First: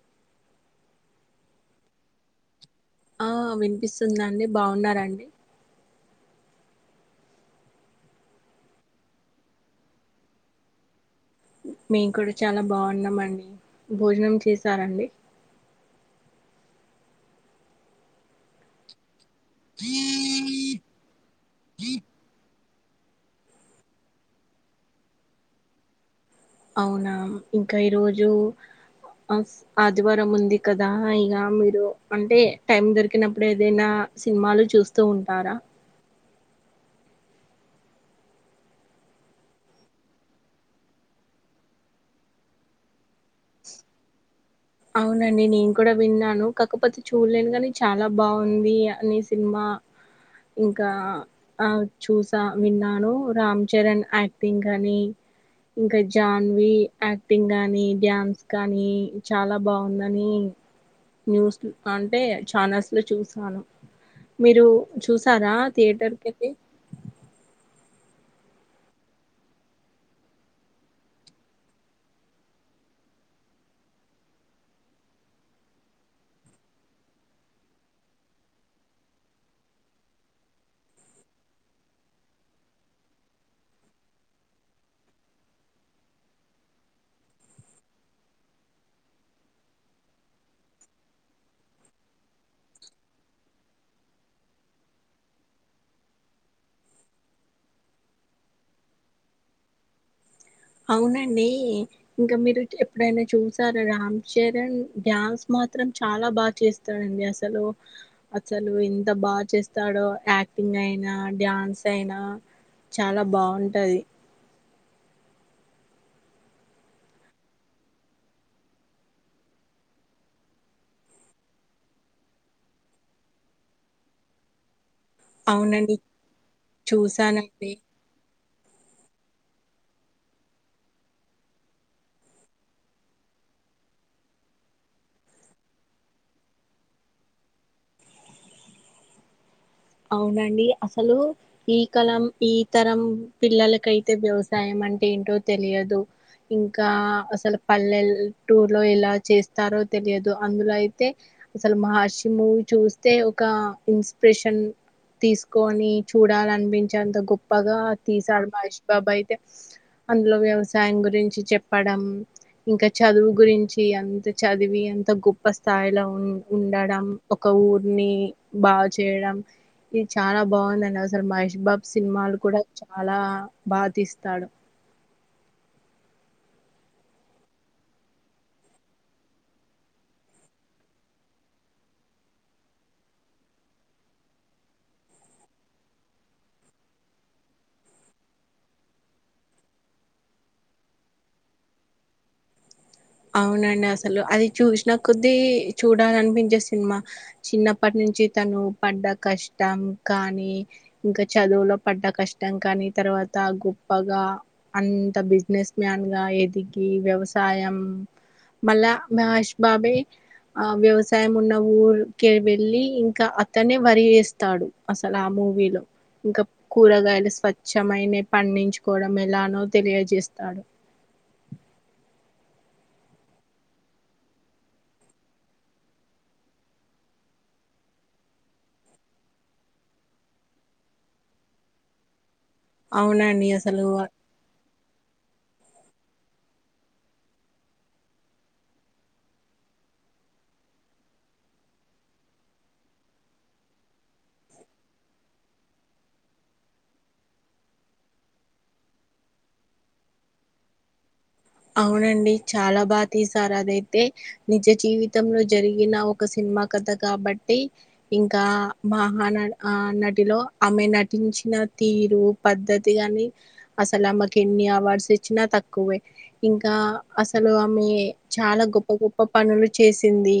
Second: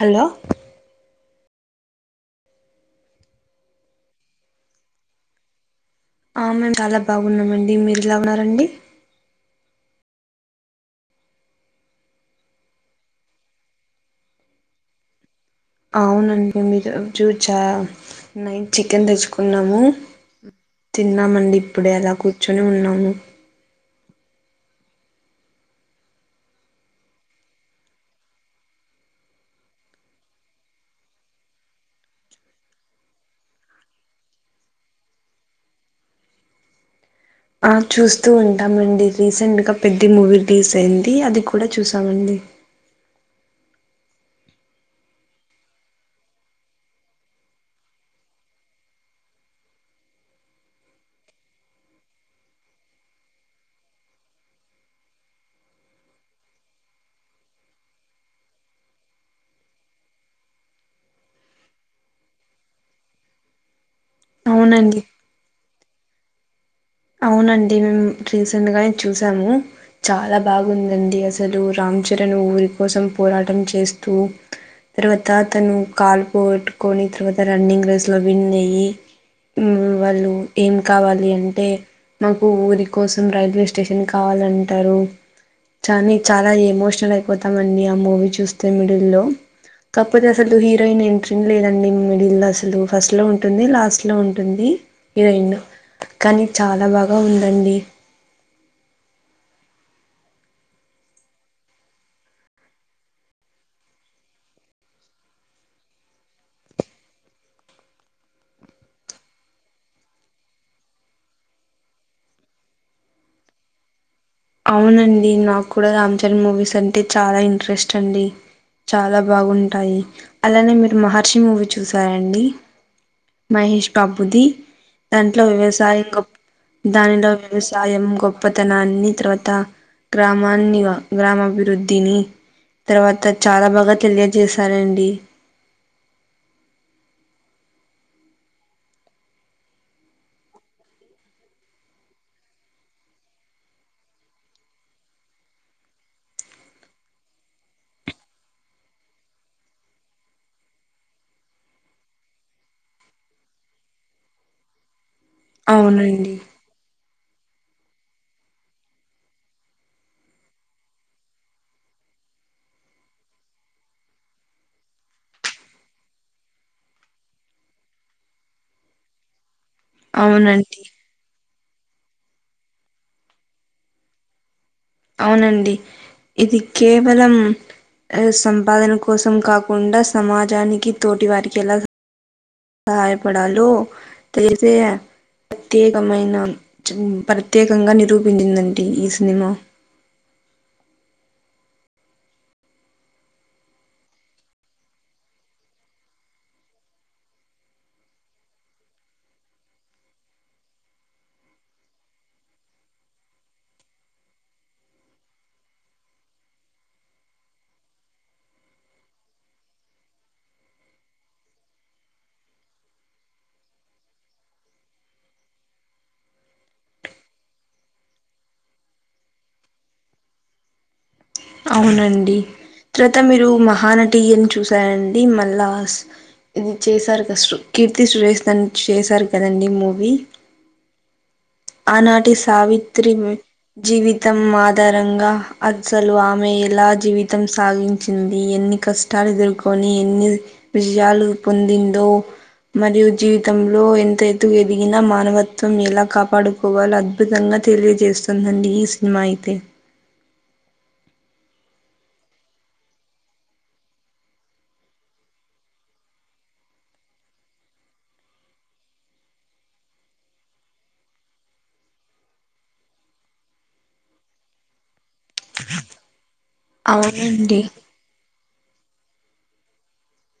Hello ఆ వినిపిస్తుందండి బాగున్నారండి మేము చాలా బాగున్నామండి మీరు ఎలా ఉన్నారండి మేము కూడా చాలా బాగున్నామ అండి భోజనం చేసారండి అవునండి మీరు చూ చ నైట్ చికెన్ తెచ్చుకు కున్నాము తిన్నామండి ఇప్పుడే అలా కూర్చొని ఉన్నాము అవునా ఇంకా ఈరోజు ఆఫ్ ఆదివారం ఉంది కదా ఇక మీరు అంటే టైం దొరికినప్పుడు ఏదైనా సినిమాలు చూస్తూ ఉంటారా ఆ చూస్తూ ఉంటామండి రీసెంట్ గా పెద్దీ మూవీ రిలీజ్ అయింది అది కూడా చూసామండి అవునండి నేను కూడా విన్నాను కాకపోతే చూడలేను కాని చాలా బాగుంది అని సినిమా ఆ ఇంకా ఆ చూసా విన్నాను రామ్ చరణ్ యాక్టింగ్ అని ఇంకా జాన్వి యాక్టింగ్ గానీ డ్యాన్స్ గానీ చాలా బాగుందని న్యూస్ అంటే ఛానల్స్ లో చూసాను మీరు అవునండి చూసారా థియేటర్ కివెళ్లి అవునండి మేము రీసెంట్ గానే చూసాము చాలా బాగుందండి అసలు రామ్ చరణ్ ఊరి కోసం పోరాటం చేస్తూ తర్వాత తను కాలు పోగట్టుకొని తర్వాత రన్నింగ్ రేస్ లో విన్ అయ్యి ఉమ్మ్ వాళ్ళు ఏం కావాలి అంటే మాకు ఊరి కోసం రైల్వే స్టేషన్ కావాలంటారు కానీ చాలా ఎమోషనల్ అయిపోతామ అండి ఆ మూవీ చూస్తే మిడిల్లో కాకపోతే అసలు హీరోయిన్ ఎంట్రీని లేదండి మిడిల్ లో అసలు ఫస్ట్ లో ఉంటుంది లాస్ట్ లో ఉంటుంది ఇలా ఎండ్ కానీ చాలా బాగా ఉందండి అవునండి ఇంకా మీరు ఎప్పుడైనా చూసారా రామ్ చరణ్ డాన్స్ మాత్రం చాలా బాగా చేస్తాడండి అసలు అసలు ఇంత బాగా చేస్తాడో యాక్టింగ్ గ్ అయినా డ్యాన్స్ అయినా చాలా బాగుంటది అవునండి నాకు కూడా రామ్ చరణ్ మూవీస్ అంటే చాలా ఇంట్రెస్ట్ అండి చాలా బాగుంటాయి అలానే మీరు మహర్షి మూవీ చూసారండి మహేష్ బాబుది దాంట్లో అవునండి వ్యవసాయ గొప్ దానిలో చూసానండి వ్యవసాయం గొప్పతనాన్ని తర్వాత గ్రామాన్నీ గ్రామాభివృద్ధిని తర్వాత చాలా బాగా తెలియజేసారండి అవునండి అసలు ఈ కలం ఈ తరం పిల్లలకైతే వ్యవసాయం అంటే ఏంటో తెలియదు ఇంకా అసలు పల్లెల టూర్ లో ఎలా చేస్తారో తెలియదు అందులో అయితే అసలు మహర్షి మూవీ చూస్తే ఒక ఇన్స్పిరేషన్ తీసుకొని అవునండి చూడాలనిపించేంత గొప్ గొప్పగా తీసాడు మహష్ బాబు అయితే అందులో వ్యవసాయం గురించి చెప్పడం ఇంకా చదువు గురించి ఎంత చదివి ఎంత గొప్ప స్థాయిలో ఉం ఉండడం ఒక ఊరిని బాగా చేయడం ఇది చాలా అవునండి బాగుందని అసలు మహే బాబ్ సినిమాలు కూడా చాలా బాగా తీస్తాడు అవునండి ఇది కేవలం సంపాదన కోసం కాకుండా సమాజానికి తోటి వారికి ఎలా [unintelligible] పెడితే ప్రత్యేకమైన ప్రత్యేకంగా నిరూపించిందండి ఈ సినిమా అవునండి అసలు అది చూసిన కొద్దీ చూడాలనిపించే సినిమా చిన్నప్పటి నుంచి నుంచి తను పడ్డ కష్టం కానీ ఇంకా చదువులో పడ్డ కష్టం కానీ తన తర్వాత గొప్పగా అంత బిజినెస్ మ్యాన్ గా ఎదిగి వ్యవసాయం మళ్ళా మహేష్ బాబే ఆ వ్యవసాయం ఉన్న ఊరికే వెళ్ళి ఇంకా అతనే వరి వేస్తాడు అసలు ఆ మూవీలో ఇంకా కూరగాయలు స్వచ్ఛమైనయి పండించుకోవడం ఎలానో తెలియజేస్తాడు అవునండి తర్వాత మీరు మహానటీయని చూసారండి మళ్ళాస్ ఇది చేశారు కదా కీర్తి సురేష్ తని చేశారు కదండీ మూవీ ఆనాటి సావిత్రి అవునండి అసలు జీవితం ఆధ్ ధరంగా అసలు ఆమె ఎలా జీవితం సాగించింది ఎన్ని కష్టాలు ఎదుర్కొని ని ఎన్ని విజయాలు పొందిందో మరియు జీవితంలో ఎంత ఎత్తు ఎదిగినా మానవత్వం ఎలా కా పాడుకోవాలో అద్భుతంగా తెలియజేస్తుందండి ఈ సినిమా అయితే అవునండి చాలా బాగా తీశారు అదైతే నిజ జీవితంలో జరిగిన ఒక సిని మా కథ కాబట్టి ఇంకా మహాన ఆ నటిలో ఆమె నటించి న తీరు పద్ధతి గాని అసలు ఆమకి ఎన్ని అవార్డ్స్ ఇచ్చినా తక్కువే ఇంకా అసలు అవునండి ఆమె చాలా గొప్ప గొప్ప పనులు చేసింది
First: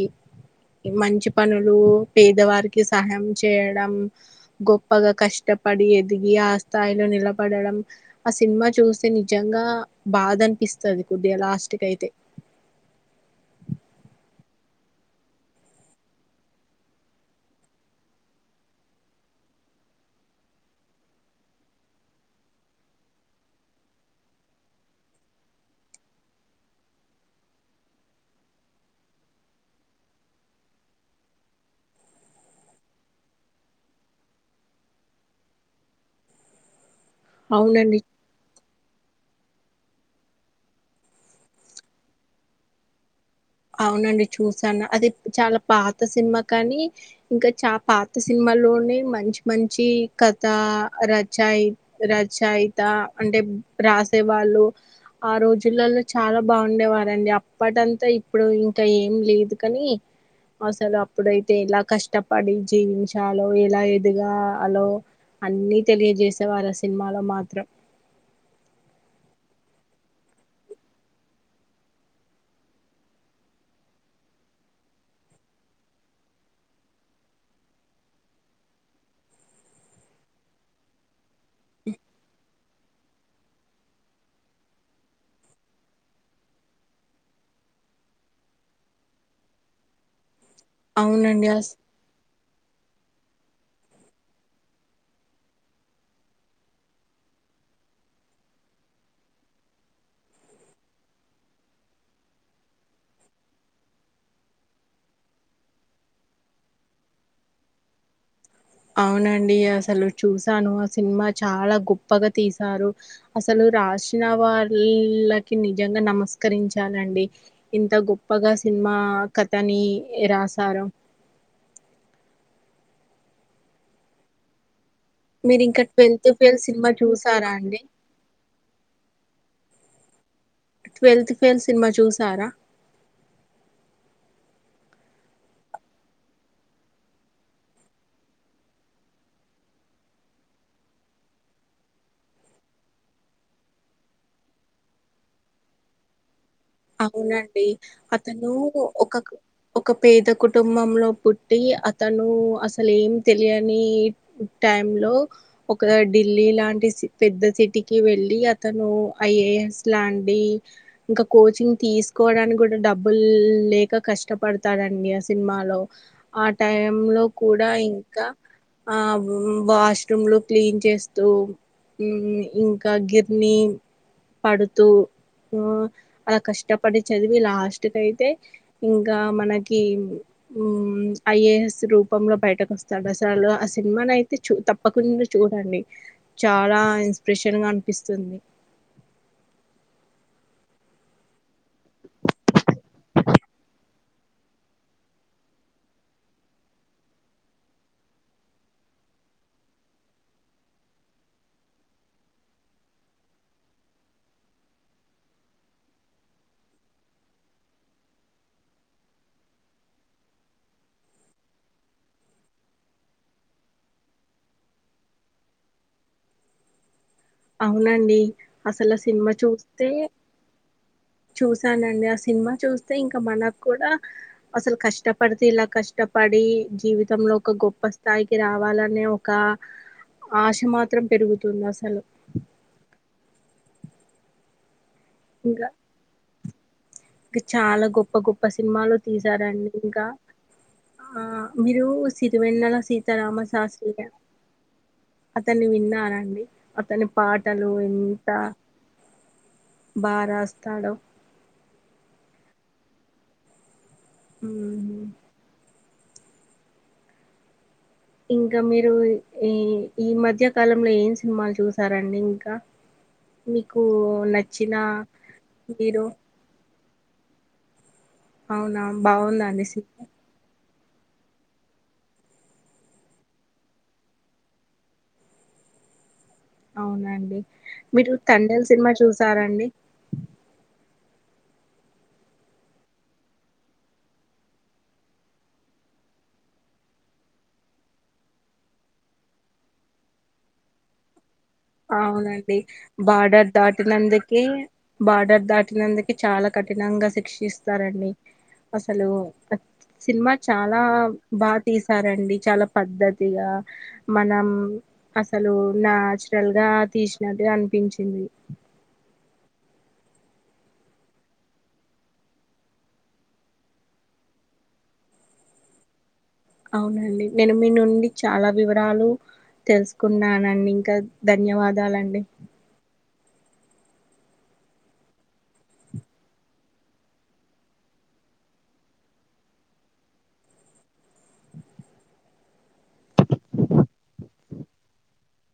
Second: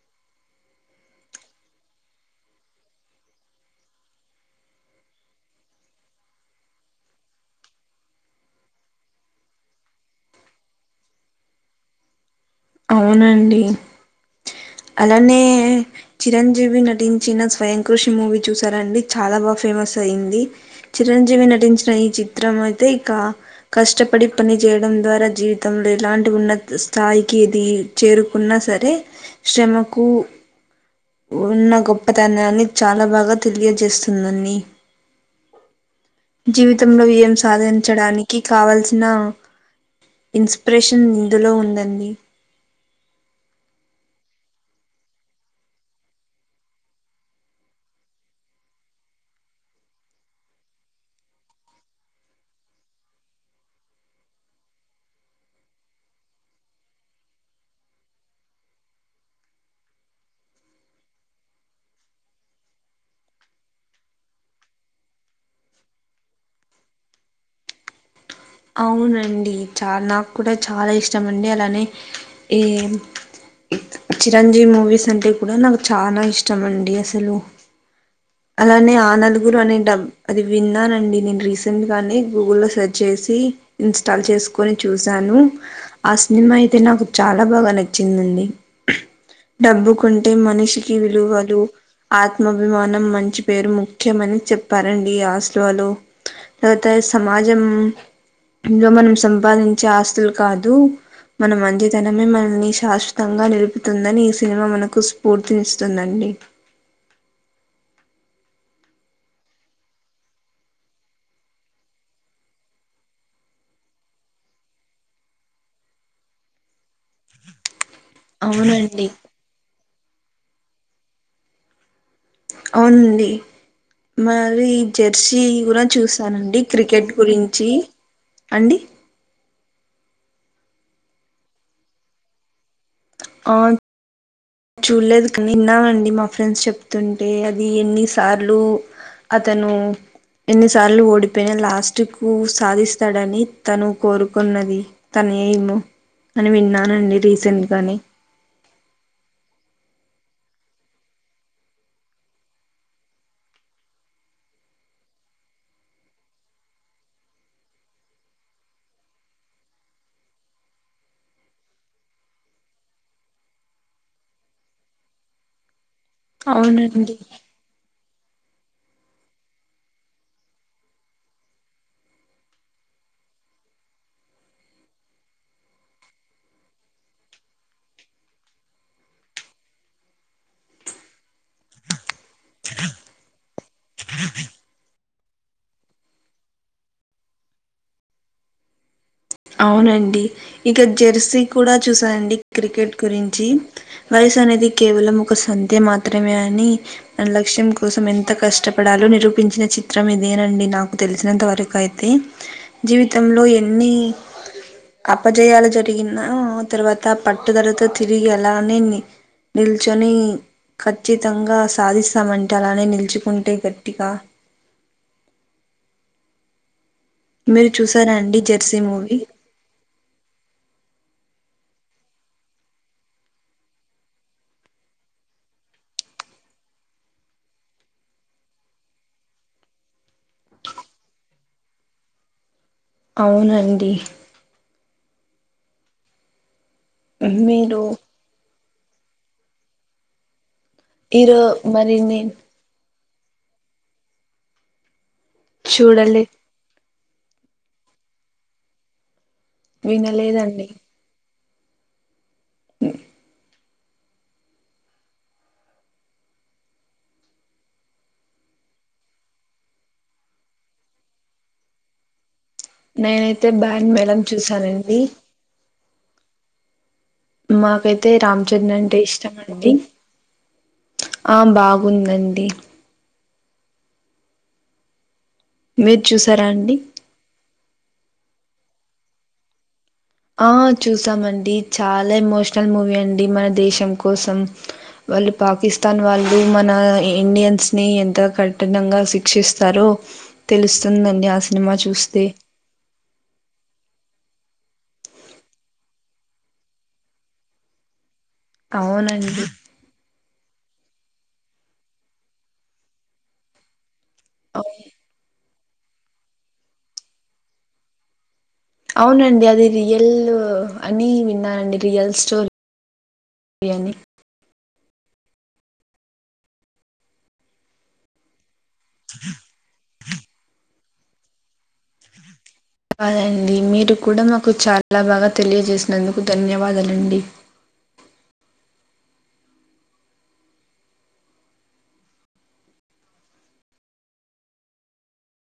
మంచి పనులు పేదవారికి సహాయం చేయడం గొప్పగా కష్ట పడి ఎదిగి ఆ స్థాయిలో నిలబడడం ఆ సినిమా చూసి నిజంగా బాధ అనిపిస్త స్తది కొద్ది గా లాస్ట్ కైతే అవునండి అలానే చిరంజీవి నటించిన స్వయం కృషి మూవీ చూసారండి చాలా బాగా ఫేమస్ అయింది చిరంజీవి నటించిన ఈ చిత్రం అయితే ఇక కష్టపడి పని చేయడం ద్వారా జీవితంలో ఇలాంటి ఉన్నత స్థాయి కి ఏది చేరుకున్నా సరే శ్రమకు ఉన్న గొప్పతనాన్ని చాలా బాగా తెలియజేస్తుందని జీవితంలో ఏం అవునండి సాధించడానికి కావల్సిన న ఇన్స్ ప్రేషన్ ఇందులో ఉందండి అవునండి చూసాను అది చాలా పాత సినిమా కాని ఇంకా చ పాత సినిమాలో నేన్ మంచి మంచి కథ రచయి రచయిత అంటే రాసేవాళ్ళు ఆ రోజులలో చాలా బాగుండేవారండి అప్పటంతా ఇ ప్పుడు ఇంకా ఏం లేదు కాని అసలు అప్పుడైతే ఎలా కష్టపడి జీవించాలో ఎలా ఎదగాలో అన్నీ తెలియజేసే వారు ఆ సినిమాలో మాత్రం అవునండి చ నాకు కూడా చాలా ఇష్టం అండి అలానే ఏ చిరంజీవి మూవీస్ అంటే కూడా నాకు చాలా ఇష్టం అండి అసలు అలానే ఆ నలుగురు అనే డబ్బ అది విన్నానండి నేను రీసెంట్ గానే గూగుల్ లో సెర్చ్ చేసి అది ఇన్స్టాల్ చేసుకొని చూసాను ఆ సినిమా అయితే నాకు చాలా బాగా నచ్చింది డబ్బుకుంటే మనిషికి అవునండి విలువలు అస్ ఆత్ ఆత్మాభిమానం మంచి పేరు ముఖ్యమని చెప్పారండి ఆ సినిమాలో పోతే సమాజం లో మనం సంపాదించే ఆస్తులు కాదు మన మంచితనమే మనల్ని శాశ్వతంగా నిలుపుతుందని ఈ సినిమా మనకు స్ఫూర్తినిస్తుందం డి అవునండి అసలు చూసాను ఆ సినిమా చాలా గొప్పగా తీసారు అసలు రాసిన వాళ్ళకి నిజంగా నమస్కరించాలండి ఇంత గొప్పగా సినిమా అవునండి కథని రాశారు అవునండి మరి జెర్సీ మీరు ఇంకా కూడా ట్వెల్త్ ఫెయిల్ చూసానండి సినిమా క్రికెట్ చూసారా గురించి అండి అండి ట్వెల్త్ ఫెయిల్ సినిమా చూసారా ఆ చూడలేదు కానీ విన్నానండి మా ఫ్రెండ్స్ చెప్తుంటే అది ఎన్ని సార్లు అతను ఎన్ని సార్లు ఓడిపోయినా లాస్ట్ కు సాధిస్తాడని తను కోరుకున్నది తన్ మేము అవునండి అతను ఒకక్ ఒక పేద కుటుంబంలో పుట్టి అతను అసలు ఏం తెలియని టైమ్ లో ఒక ఢిల్లీ లాంటి పెద్ద సిటీకి వెళ్ళి అతను అయ్యే స్లాండి ఇంకా కోచింగ్ తీసుకోవడానికి గూడా డబ్బులు లేక కష్టపడతాడండి ఆ సినిమాలో ఆ టైం అవునండి లో కూడా ఇం కా ఆ వాష్ రూములు క్లీన్ చేస్తూ ఇంకా గిర్ని పడుతూ ఆ అలా కష్టపడి చదివి లాస్ట్ కయితే ఇంకా మనకి ఐఏఎస్ రూపంలో బయటకు వస్తాడు అసలు ఆ సినిమాను అయితే చూ తప్పకుండా చూడండి చాలా ఇన్స్ ప్రేషన్ గా అనిపిస్తుంది [inaudible] అవునండి ఇక జెర్సీ కూడా చూసానండి క్రికెట్ గురించి వర్ క్స్ అనేది కేవలం ఒక సంధ్య మాత్రమే అని మన లక్ష్యం కోసం ఎంత కష్టపడాలో నిరూప్ పించిన చిత్రం ఇదేనండి నాకు తెలిసినంత వరకయితే, జీవితంలో ఎన్ని [inaudible] అపజయాలు జరిగినా తర్వాత పట్టుదలతో తిరిగి అలానే ని నిల్చొని ఖచ్చితంగా సాధిస్తామంటే అలానే నిలుచుకుంటే గట్టిగా మీరు చూసారా అవునండి అండి జెర్సీ అసల మూవీ? సినిమా చూస్తే చూసానండి ఆ సినిమా చూస్తే ఇంక మనక్కుడా అసలు కష్టపడితే ఇలా కష్టపడ్ డి జీవితంలో ఒక గొప్ప స్థాయికి రావాలనే ఒకా ఆశ మాత్రం పెరుగుతుందసలు అవునండి ఇగా ఇక చాలా మీరు గొప్ప గొప్ప సినిమాలు తీసారండి ఇంకా ఆ ఈరో మీరు మరి నేను సిరి వెన్నెలా సీర్ సీతా రామశాస్త్రిగా అతన్ని చూడలే విన్నారాండి అతని పాటలు ఎంత బా వినలేదండి రాస్తాడో ఉమ్ ఉమ్ హ్ ఇంక మీరు ఈ ఈ మధ్య కాలంలో ఏం సినిమాలు చూసారండి ఇంకా నేనైతే మీకూ బ్యాండ్ మేళం నచ్చిన చూసానండి హీరో మాకైతే రామ్ చరణ్ అవునా అంటే ఇష్టం బాగుందండి అండి సినిమా ఆ బాగుందండి మీర్ చూస్ అవునండి మీరు తండేల్ సినిమా చూసారా అండి ఆ చూసామండి చాల ఎమోషనల్ మూవీ అండి మన దేశం కోసం వాళ్ళు పాకిస్తాన్ వాళ్ళు మన ఇండియన్స్ ని ఎంత కఠినంగా శిక్షిస్తారో తెలుస్తుందండి ఆస్ అవునండి బార్డర్ దాటినందుక్ కే బార్డర్ దాటినందుకె చాలా కఠినంగా శిక్షిస్తారండి అసలూ అవునండి సినిమా చాలా బా తీసారండి చాలా పద్ధతిగా మనం అసలు నాచురల్ గా తీసినట్టు అనిపించింది అవునండి అది రియల్ అని విన్నానండి రియల్ స్టోరీ రీ అని అవునండి నేను మీ నుండి చాలా వివరాలు తెలుసుకున్నానండి క ధన్యవాదాలండి కాదండి మీరు కూడా మాకు చాలా బాగా తెలియజేసినందుకు ధన్యవాదాలండి [inaudible]